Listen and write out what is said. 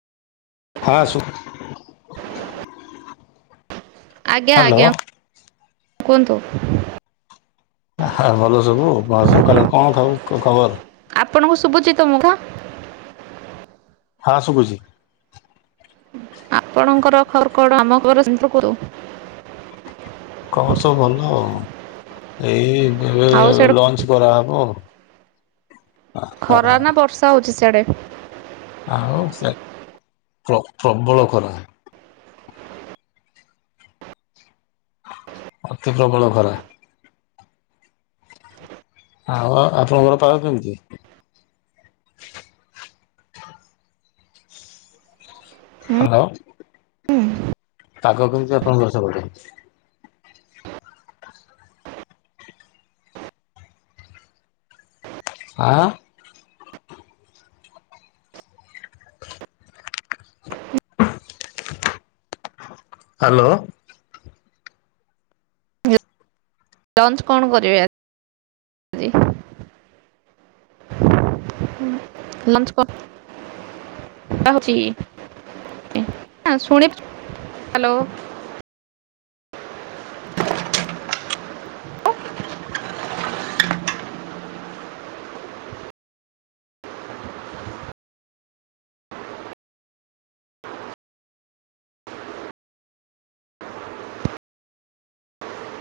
ହଁ ଆସୁ। ଆଜ୍ଞା ହ୍ୟାଲୋ ଆଜ୍ଞା କୁହନ୍ତୁ। ହ ଭଲ ସବୁ କ ସକାଳେ କଣ ଖାଉ ଖବର? ଆପଣଙ୍କୁ ଶୁବୁଚି ତ ମୋ କଥା? ହଁ ଶୁବୁଚି। ଆପଣଙ୍କର ଖର [unintelligible] ଆମ [unintelligible] ଖବର ସବୁ ଭଲ ଆଉ ଏଇ ଏବେ ଆଉ ସିଆଡ଼େ ଲଞ୍ଚ କରାହବ ଆ ଖରା ନା ବର୍ଷା ହଉଚି ସଆଡେ? ଆଉ ସେ ପ୍ର-ପ୍ରବଳ ଖରା। ଅତି ପ୍ରବଳ ଖରା। ଆଉ ଆପଣଙ୍କର ପାଗ କେମିତି? ହୁଁ ହାଲୋ। ପାଗ କେମିତି ଆପଣଙ୍କ ସେପଟେ। ଆଁ ହାଲୋ। ଲଞ୍ଚ କଣ କରିବେ ଆଜି? ଲଞ୍ଚ [unintelligible] ହଉଚି। ଶୁଣ ହ୍ୟାଲୋ